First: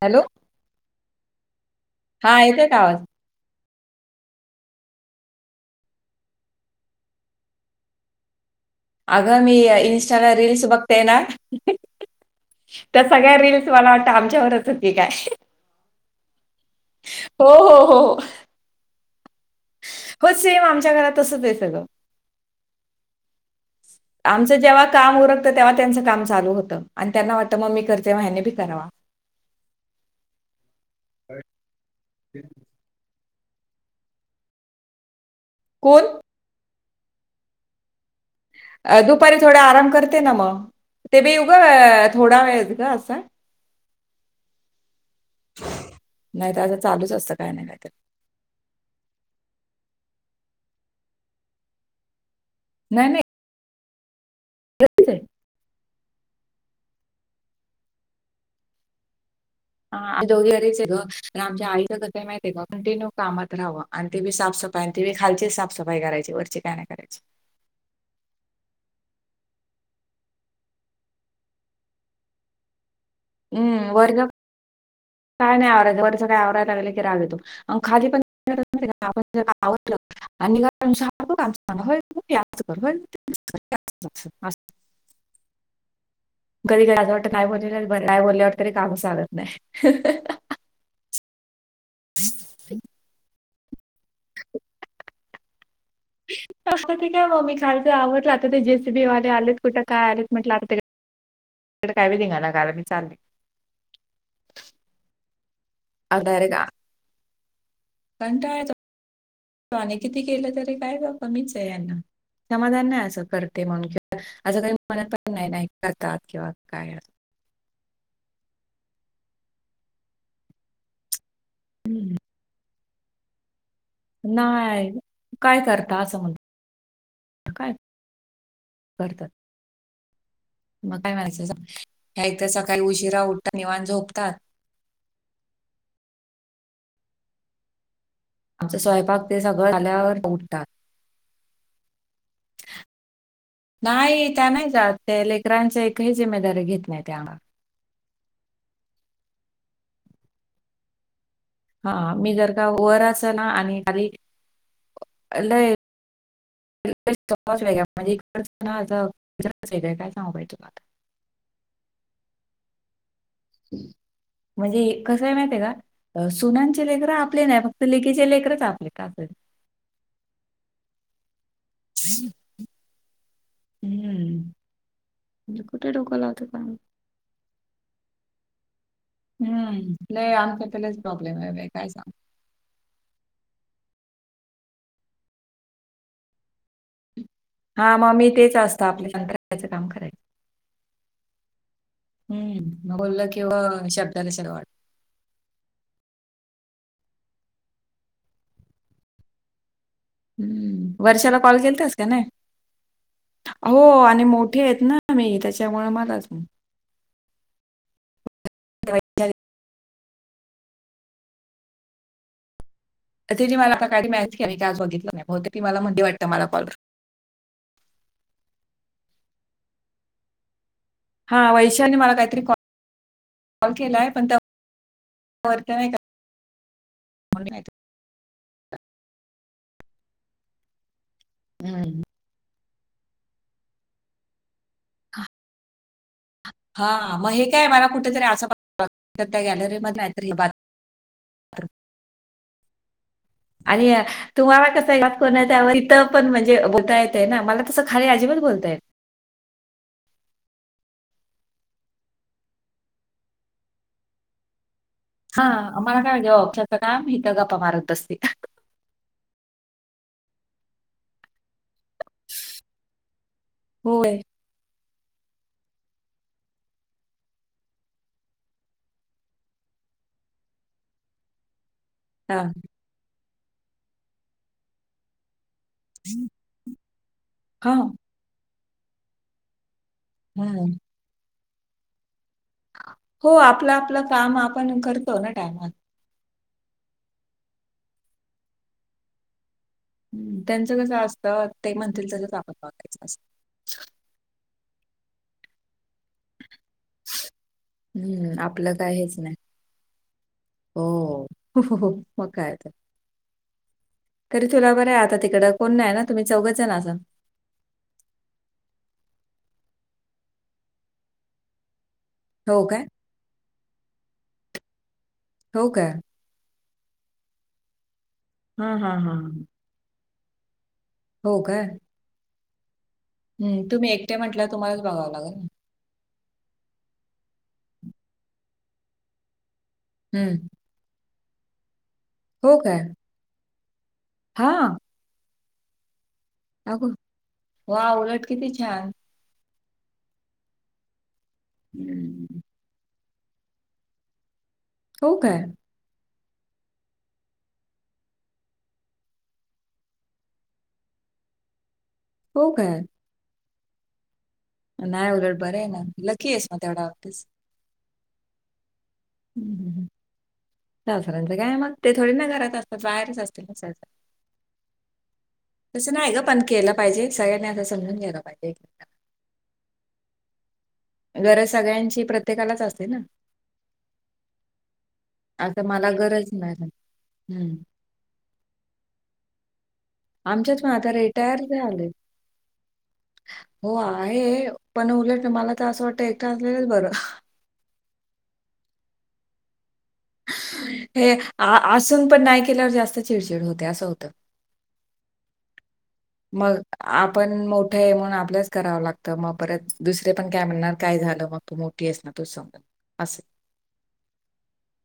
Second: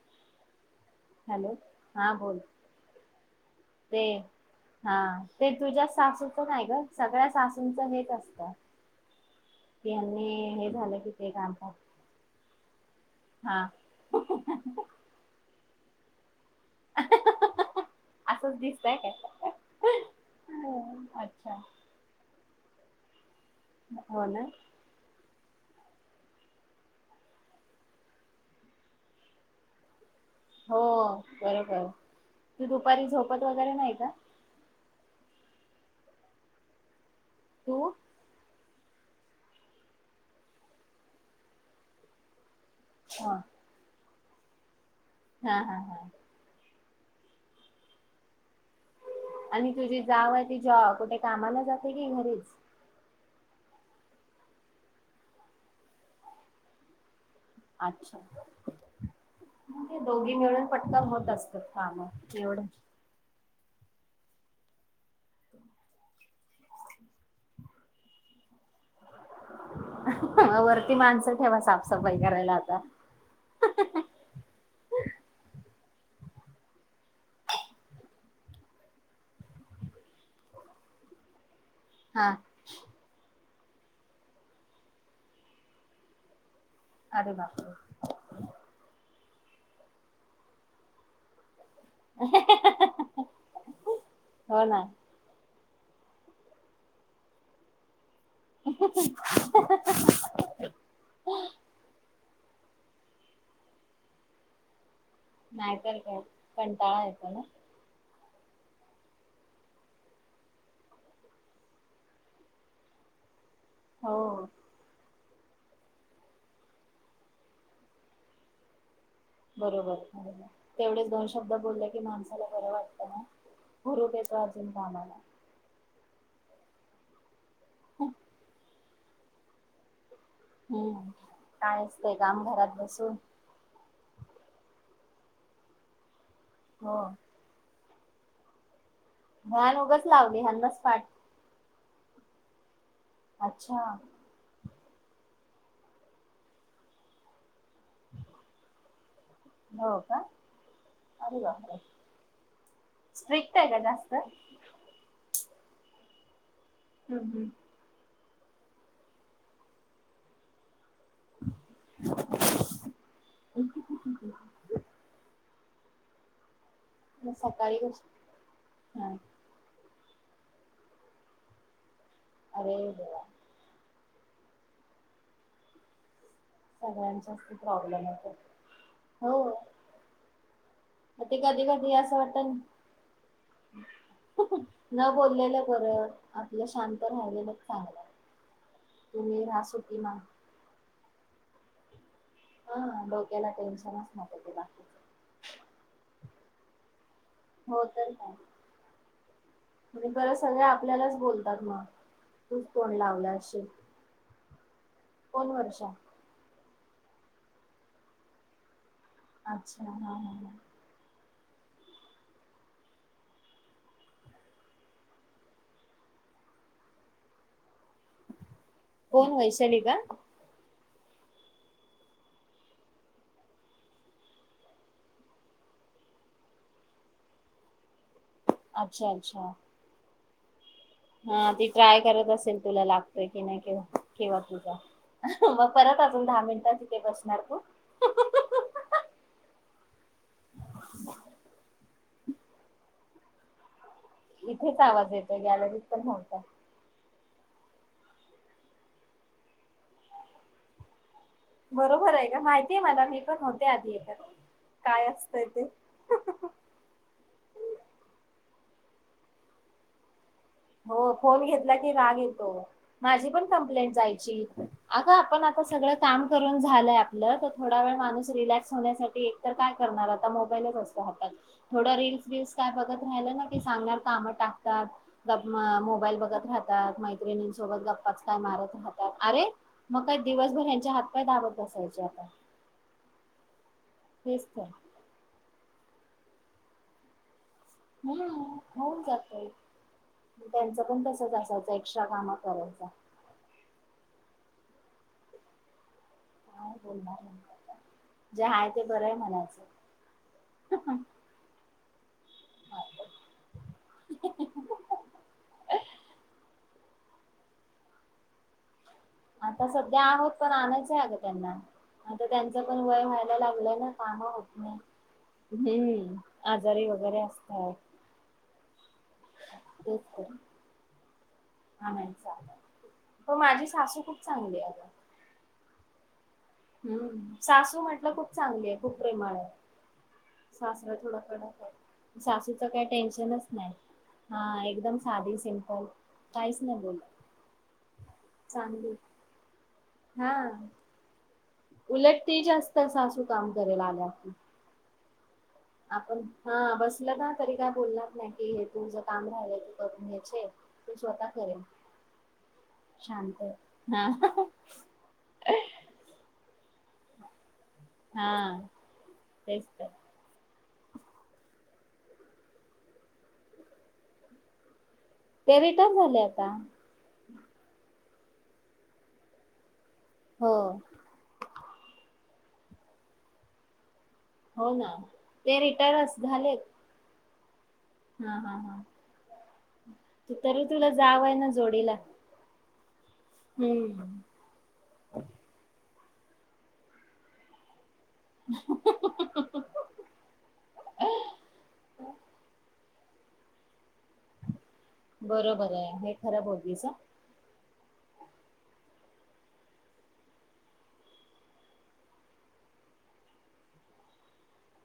Hello! Hello! हा बोल येतोय का आवाज ते हा ते तुझ्या सासूचं नाही गं, सगळ्या सासूचं हेच असतं. अगं मी की इंस्टाला यांनी रील्स हे झालं बघतेय की ना. ते काम कर. [unintelligible] त्या सगळ्या हा रील्स मला वाटतं, आमच्यावरच आहेत की, काय. हो हो हो असंच दिसतय काय हो सेम आमच्या घरात तसच अच्छा आहे सगळं. हो ना आमचं जेव्हा काम उरत तेव्हा त्यांचं काम चालू होतं आणि त्यांना वाटतं मग मी करते म्याने बी करावा हो बरोबर तू दुपारी झोपत वगैरे नाही का कोण हो दुपारी थोड आराम करते ना मग ते ब येऊ ग थोडा वेळ ग असं ह हा हा हा. नाही तर असं चालूच असतं काय ना काय तर. आणि तुझी जाऊ आहे ती कुठे कामाला जाते की घरीच. नाही नाही. एकटीच आहे. अच्छा. म्हणजे आम्ही दोघी मिळून घरीच आहे पटकन होत ग असतात आमच्या आईचं काम कसंही माहित आहे एवढं का कंटिन्यू. कामात राहावं आणि ती बी साफसफाई आणि ती बी खालचीच साफसफाई करायची वरची काय नाही करायची. [inaudible] वरती माणसं ठेवा साफसफाई करायला आता. हम्म वर्ग. काय नाही आवरायं वरचं काय आवरायला लागलं की रावेतोग खाली पण आपण ज आवडलं. आणि घर पण साप हा असतं. मस्त. कधी क असं वाटतं अरे काय बोलले बापरे नाहीय बोलली वाटतरी काम सांगत नाही. ह. हो ना. असं ठीक आहे मग मी खायचं आवडलं आता ते जेसीबीवाले आलेत कुठे काय आलेत. म्हटलं आता काय बी धिंगाणा घाला मी चालले. नाहीतर काय डायरेक्ट कंटाळ येतो ना. कंटाळा येतो. आणि किती केलं तरी काय ग कमीच आहे यांना समाधान नाही असं करत. ते हो म्हणूनि असं काही मणत पण नाही नाही करतात किंवा काय. बरोबर तेवढेच दोन शब्द बोलले की हम्म. माणसाला बरं वाटतं ना. हुरूप येतो अजून नाही कामाला. काय करता असं म्हण काय. करतात. मग हम्म. काय माणायचं काय असतंय ह्या काम इथं घरात सकाळी बसून. उशिरा उठतात निवांत झोपतात. हो. आमचा स्वयंपाक ते सगळं व्हॅन उगच झाल्यावर लावली उठतात ह्यांनाच पाठ अच्छा नाहीय त्या नाही जात ते लेकरांची एकही जिमेदारी घेत नाही त्या हो का अर का हा मी जर का वर अस ना का आणि खली जास्त? लय हम्म हम्म. म्हज आहे काय सांगू बा तुलाता [inaudible] म्हणजे कसं आहे माह आहे का सुना लेकर मग आपले नाही सकाळी फक्त कशी लेखचे लेकरच आपले का हा, हम् अरे ब हम्म म्हणजे कुठे डोक्या लावत का सगळ्यांचाच प्रॉब्लेम हो हम् आमच्या पलाच प्रॉब्लेम आहे काय सांग तर न बोललेलं बरं, आपलं शांत राहिलेलं, हा मग मी तेच असतं, आपल्या संत्रायाचं काम सुटी मा करायचं. हम्म. हा बोललं डोक्याला किं टेन्शनच शब्दाला नको शब्द ते वाढतो. बाकीचं हो तर काय? बरं सगळे हम्म. आपल्यालाच वर्षाला कॉल बोलतात म. केलतास का नाही तू फोन लावला असशील, हो आणि मोठी आहेत ना मी कोण त्याच्यामुळे वर्षा? मलाच मग. दिवाळीच्या आधी. अच्छा हा ह. तर ते ज मलाता सकाळी मॅसेज केला, मला म्हणली वाटतं मला कॉल कर. कोन वैशाली का? हा वैशालीनी मला काहीतरी कॉल, कॉल केलाय, पण त्या कॉलच नही का. मला नाही माहिती. अच्छा अच्छा. हा ती हम्म ट्राय करत असेल तुला लागतय की नाही ते, किंव्हा तुझा. मग परत अजून दहा मिनिट तथे बसणार तू. बघ, त्यात गॉलरी मध्ये आलत आणि तुम्हाला इथेच कस, आवाज येतोय ऑपवरनत त्यावर गॅलरीत इथं पण नव्हता. म्हणजे बलतायेत. [inaudible] ना, मला तसं खाली अजिबात बोलतायत बरोबरे का? माहितीय मला मी पण होते आधीे येच्यात, काय असतंय ते. हां, मला काय म्हणजे ऑफिसचं काम हिथ गपा मारत बसते. हो फोन घेतला की राग येतो, माझी पण कंप्लेंट होय. जायची. अग आपण आता सगळं काम करून झालंय आपलं, तर थोडा वेळ माणूस रिलॅक्स होण्यासाठी, काय करणार आता, मोबाईलच असतो हातात. हां, काय बगत राहिना ते सांगणार काम टाकतात, का म मोबाईल बघत राहतात, हां, मैत्रिणींसोबत गप्पाच काय मारत राहतात, अरे मग काय, दिवसभर हं. यांच्या हातपाय दाबत बसायचे, आता. हो, आपलं आपलं काम तेच तर. आपण करतो ना टायमात. हम्म होऊन जातय. त्यांचं कसं पण तसच असतं, ते असायचं एक्स्ट्रा म्हणतील तसंच, कामं आपण करायचा बघायचं अस. हं, जे आहे आपलं ते काय बरंय हेच नाही. म्हणायचं. हो हो हो मग काय? तरी तुला बरंय, आता तिकडं कोण नाही ना, तुम्ही चौघच जण असात. आता सध्या आहोत, पण आणायचय आग त्यांना, आता त्यांच हो पण, काय? वय व्हाय लागलं ना, काम होत नाही, हो का? हम्म, आजारी वगैरे असतात. हा हा हा. तेच त. हो काय? हो, माझी हम्म तुम्ही सासू एकटे खूप म्हटलं चांगली आग. [inaudible] हम्म, सासू म्हटलं खूप चांगलीये, खूप प्रेमळे. हम्म. सासरा थोड कडके, हो सासूच काय काही टेन्शनच नाही, हा एकदम साधी सिम्पल काहीच नाही अगो बोलत, वा उलट किती छान चांगलीये, हा. उलट ते हम्म. जास्त सासू काम करायल आल्यावरती. हो काय? आपण, हा बसल ना तरी काय बोलणार नाही, कि हे तुझ काम राहिलं तू करून घ्याचे. ती स्वतः करेन. हो काय? शांतये हा. नाही उलट बरं आहे ना लकी आहेस मग तेवढा ऑफिस हा तेच तर. सासऱ्यांचं काय मग ते थोडे ना घरात असतात बाहेरच असतील ना स ते तसं रिटायर नाही ग झाले पण आता केलं पाहिजे सगळ्यांनी असं समजून घेलं पाहिजे एक हो गरज सगळ्यांची प्रत्येकालाच असते ना हो ना. ते आता मला रिटायरच गरज झालेत नाही. हम् हा हा हा आमच्यात तरी पण तुला आता जाऊ आहे रिटायर ना झाले जोडीला हो हम्म. आहे, पण उलट मला तर असं वाटतं एकट असलेलंच बरं [unintelligible] हे असून पण नाही केल्यावर जास्त चिडचिड होते असं होतं. बरोबर आहे. भेट मग आप आपण मोठं आहे म्हणून आपल्याच करावं लागतं, मग परत दुसरे पण काय म्हणणार काय झालं मग तू मोठी आहेस ना तूच समज असे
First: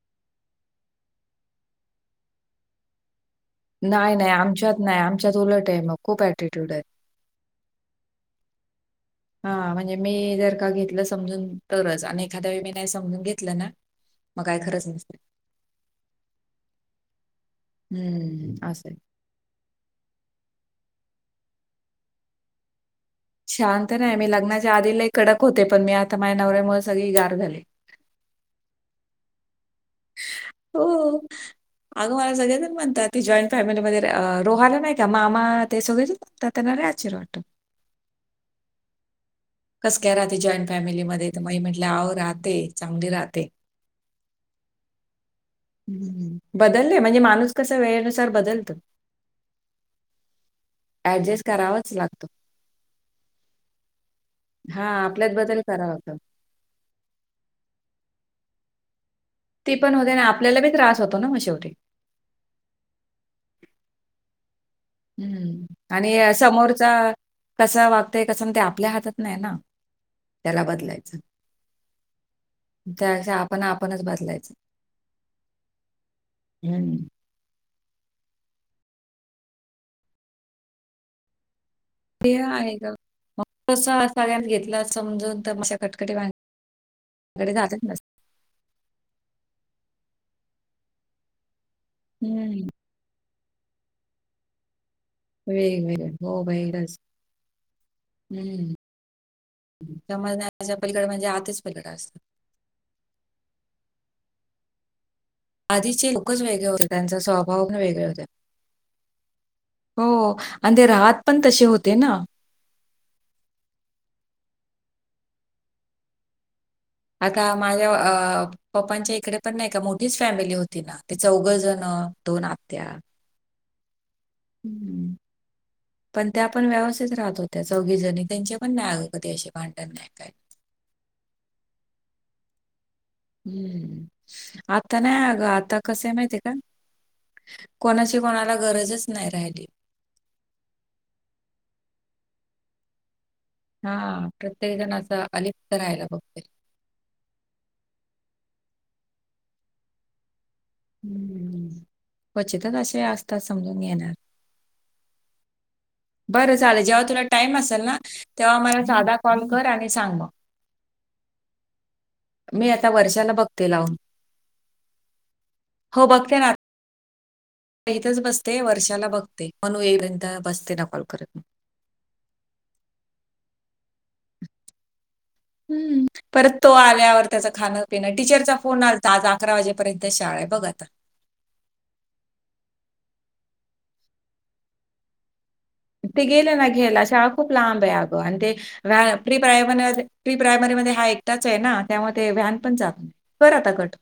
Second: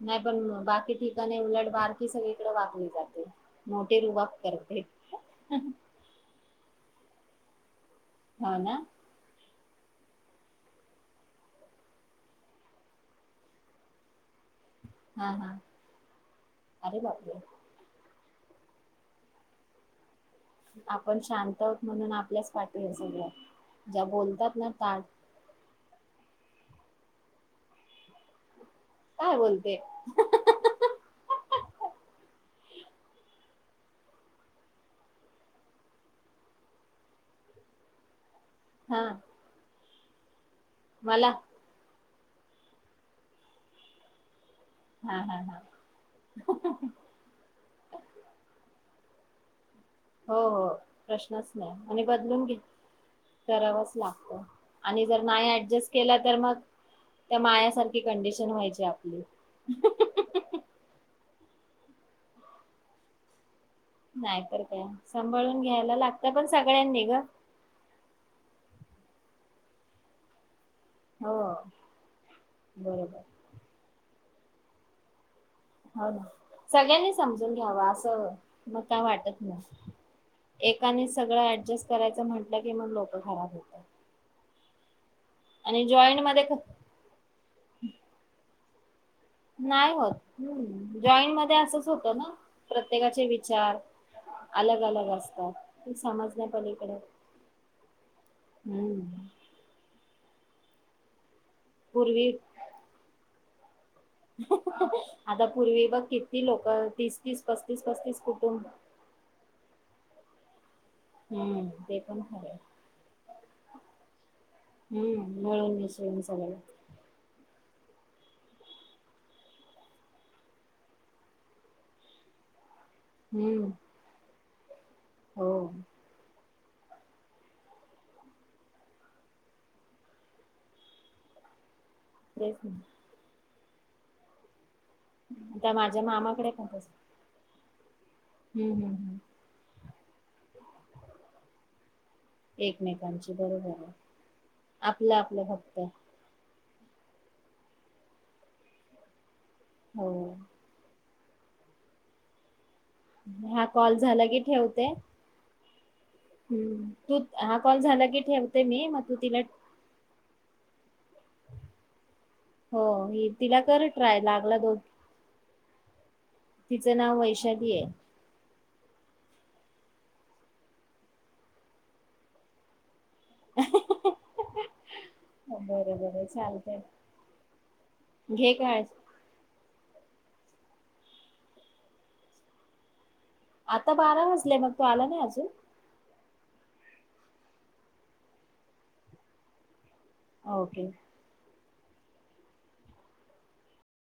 नाही पण बाकी ठिकाणी उलट बारकी सगळीकडे वाकली जाते. मोठी नाही रुबाब नाही आमच्यात करते नाही आमच्यात उलट आहे मग खूप ऍटिट्यूड आहे. हा ना. हा म्हणजे मी जर का घेतलं समजून तरच आणि एखाद्या वेळी मी नाही समजून घेतलं ना मग काय खरंच नसते. हा हा अरे बापरे. हम्म असंय आपण शांत आहे म्हणून आपल्याच पाठी आहे सगळ. शांत नाही मी लग्नाच्या आधी लई कडक होते पण मी आता माझ्या नवऱ्यामुळे सगळी गार झाले. काय बोलते हो. अगं मला सगळेजण म्हणतात ते जॉईंट फॅमिलीमध्ये रोहाला नाही का मामा ते सगळे तर त्यांना नाही आश्चर्य वाटत. हा कस काय राहते जॉईंट फॅमिलीमध्ये? मला तर मग म्हटले आव राहते चांगली राहते. हा हा हा बदलले म्हणजे माणूस कस वेळेनुसार बदलत. हो हो ऍडजस्ट प्रश्नच नाही करावाच आणि लागतो बदलून घे करावच लागत. हा आणि जर आपल्यात नाही बदल करावा ऍडजस्ट लागतो केला तर मग त्या मायासारखी कंडिशन व्हायची आपली ती पण होते ना आपल्याला बी त्रास होतो ना मग शेवटी नाहीतर काय सांभाळून हम्म. घ्यायला लागत पण सगळ्यांनी ग कसं वागतंय कसं ना ते आपल्या हातात नाही ना त्याला बदलायच हो बरोबर त्यापेक्षा आपण आपणच बदलायच. हो ना सगळ्यांनीच समजून घ्यावा अस मग काय वाटत नाही एकाने सगळं ऍडजेस्ट आहे ग मग तस सगळ्यात घेतला समजून तर मश्या आणि कटकटी जॉईंट मध्ये क- त्याकडे जातच नसते नाही होत जॉईट मध्ये असंच होतं ना हं. प्रत प्रत्येकाचे विचार अलग अलग असतात. वेगवेगळे. समज हो नाही बाई पलीकडे खरंच. हं. हम्. समजण्याच्या पलीकड म्हणजे आताच पलीकड असत पूर्वी आता पूर्वी बघ आधीचे किती लोकच लोक वेगळे होते. तीस त्यांचा तीस स्वभाव पण पस्तीस वेगळे पस्तीस होते. कुटुंब हो आणि ते राात हम्म ते पण खरं हम्म मिळून घश म सगला आता माझ्या पप्पांच्या इकडे पण नाही का मोठीच फॅमिली होती ना ते चौघ जण दोन आत्या. हम्म. हम्म. हो. पण त्या आपण व्यवस्थित राहत होत्या चौघी जणी त्यांचे पण नाही कधी अशे भांडत नाही काय तेच ना हम्म आता नाही अग आता माझ्या कस माहितीय मामाकडे का? पण तसं कोणाची कोणाला हम्म हम्म गरजच हम्म नाही राहिली एकमेकांची बरोबर आहे हा प्रत्येक जण आपलं असं आपलं अलिपत फक्त राहायला बघते हो ह् क्वचितच असे असतात हा समजून कॉल घेणार. झाला ठेवते बरं चालेल हम्म जेव्हा तू तुला टाइम हा कॉल असेल ना झाला की तेव्हा ठेवते मला मी मग तू साधा तिला कॉल कर आणि सांग मग मी हो आता ह वर्षाला तिला बघते कर लावून ट्राय लागला दोन हो बघते ना तिचं नाव वैशाली आहे. इथच बसते वर्षाला बघते म्हणू येईपर्यंत बसते ना कॉल करतग [inaudible] बरं हम्म बरं परत तो चालतंय. आल्यावर त्याच खाणं पिण घे टीचरचा फोन काळजी आज. आज अकरा वाजेपर्यंत शाळा आहे बघा आता. आता बारा वाजले मग तो आला ना अजून. ते गेले ना घेला शाळा खूप लांब आहे अगं आणि ते व फ्री प्रय म्हण. Pre primary okay. मध्ये हा एकटाच आहे ना त्यामुळे ते व्ह्यान पण ात कर आता कट.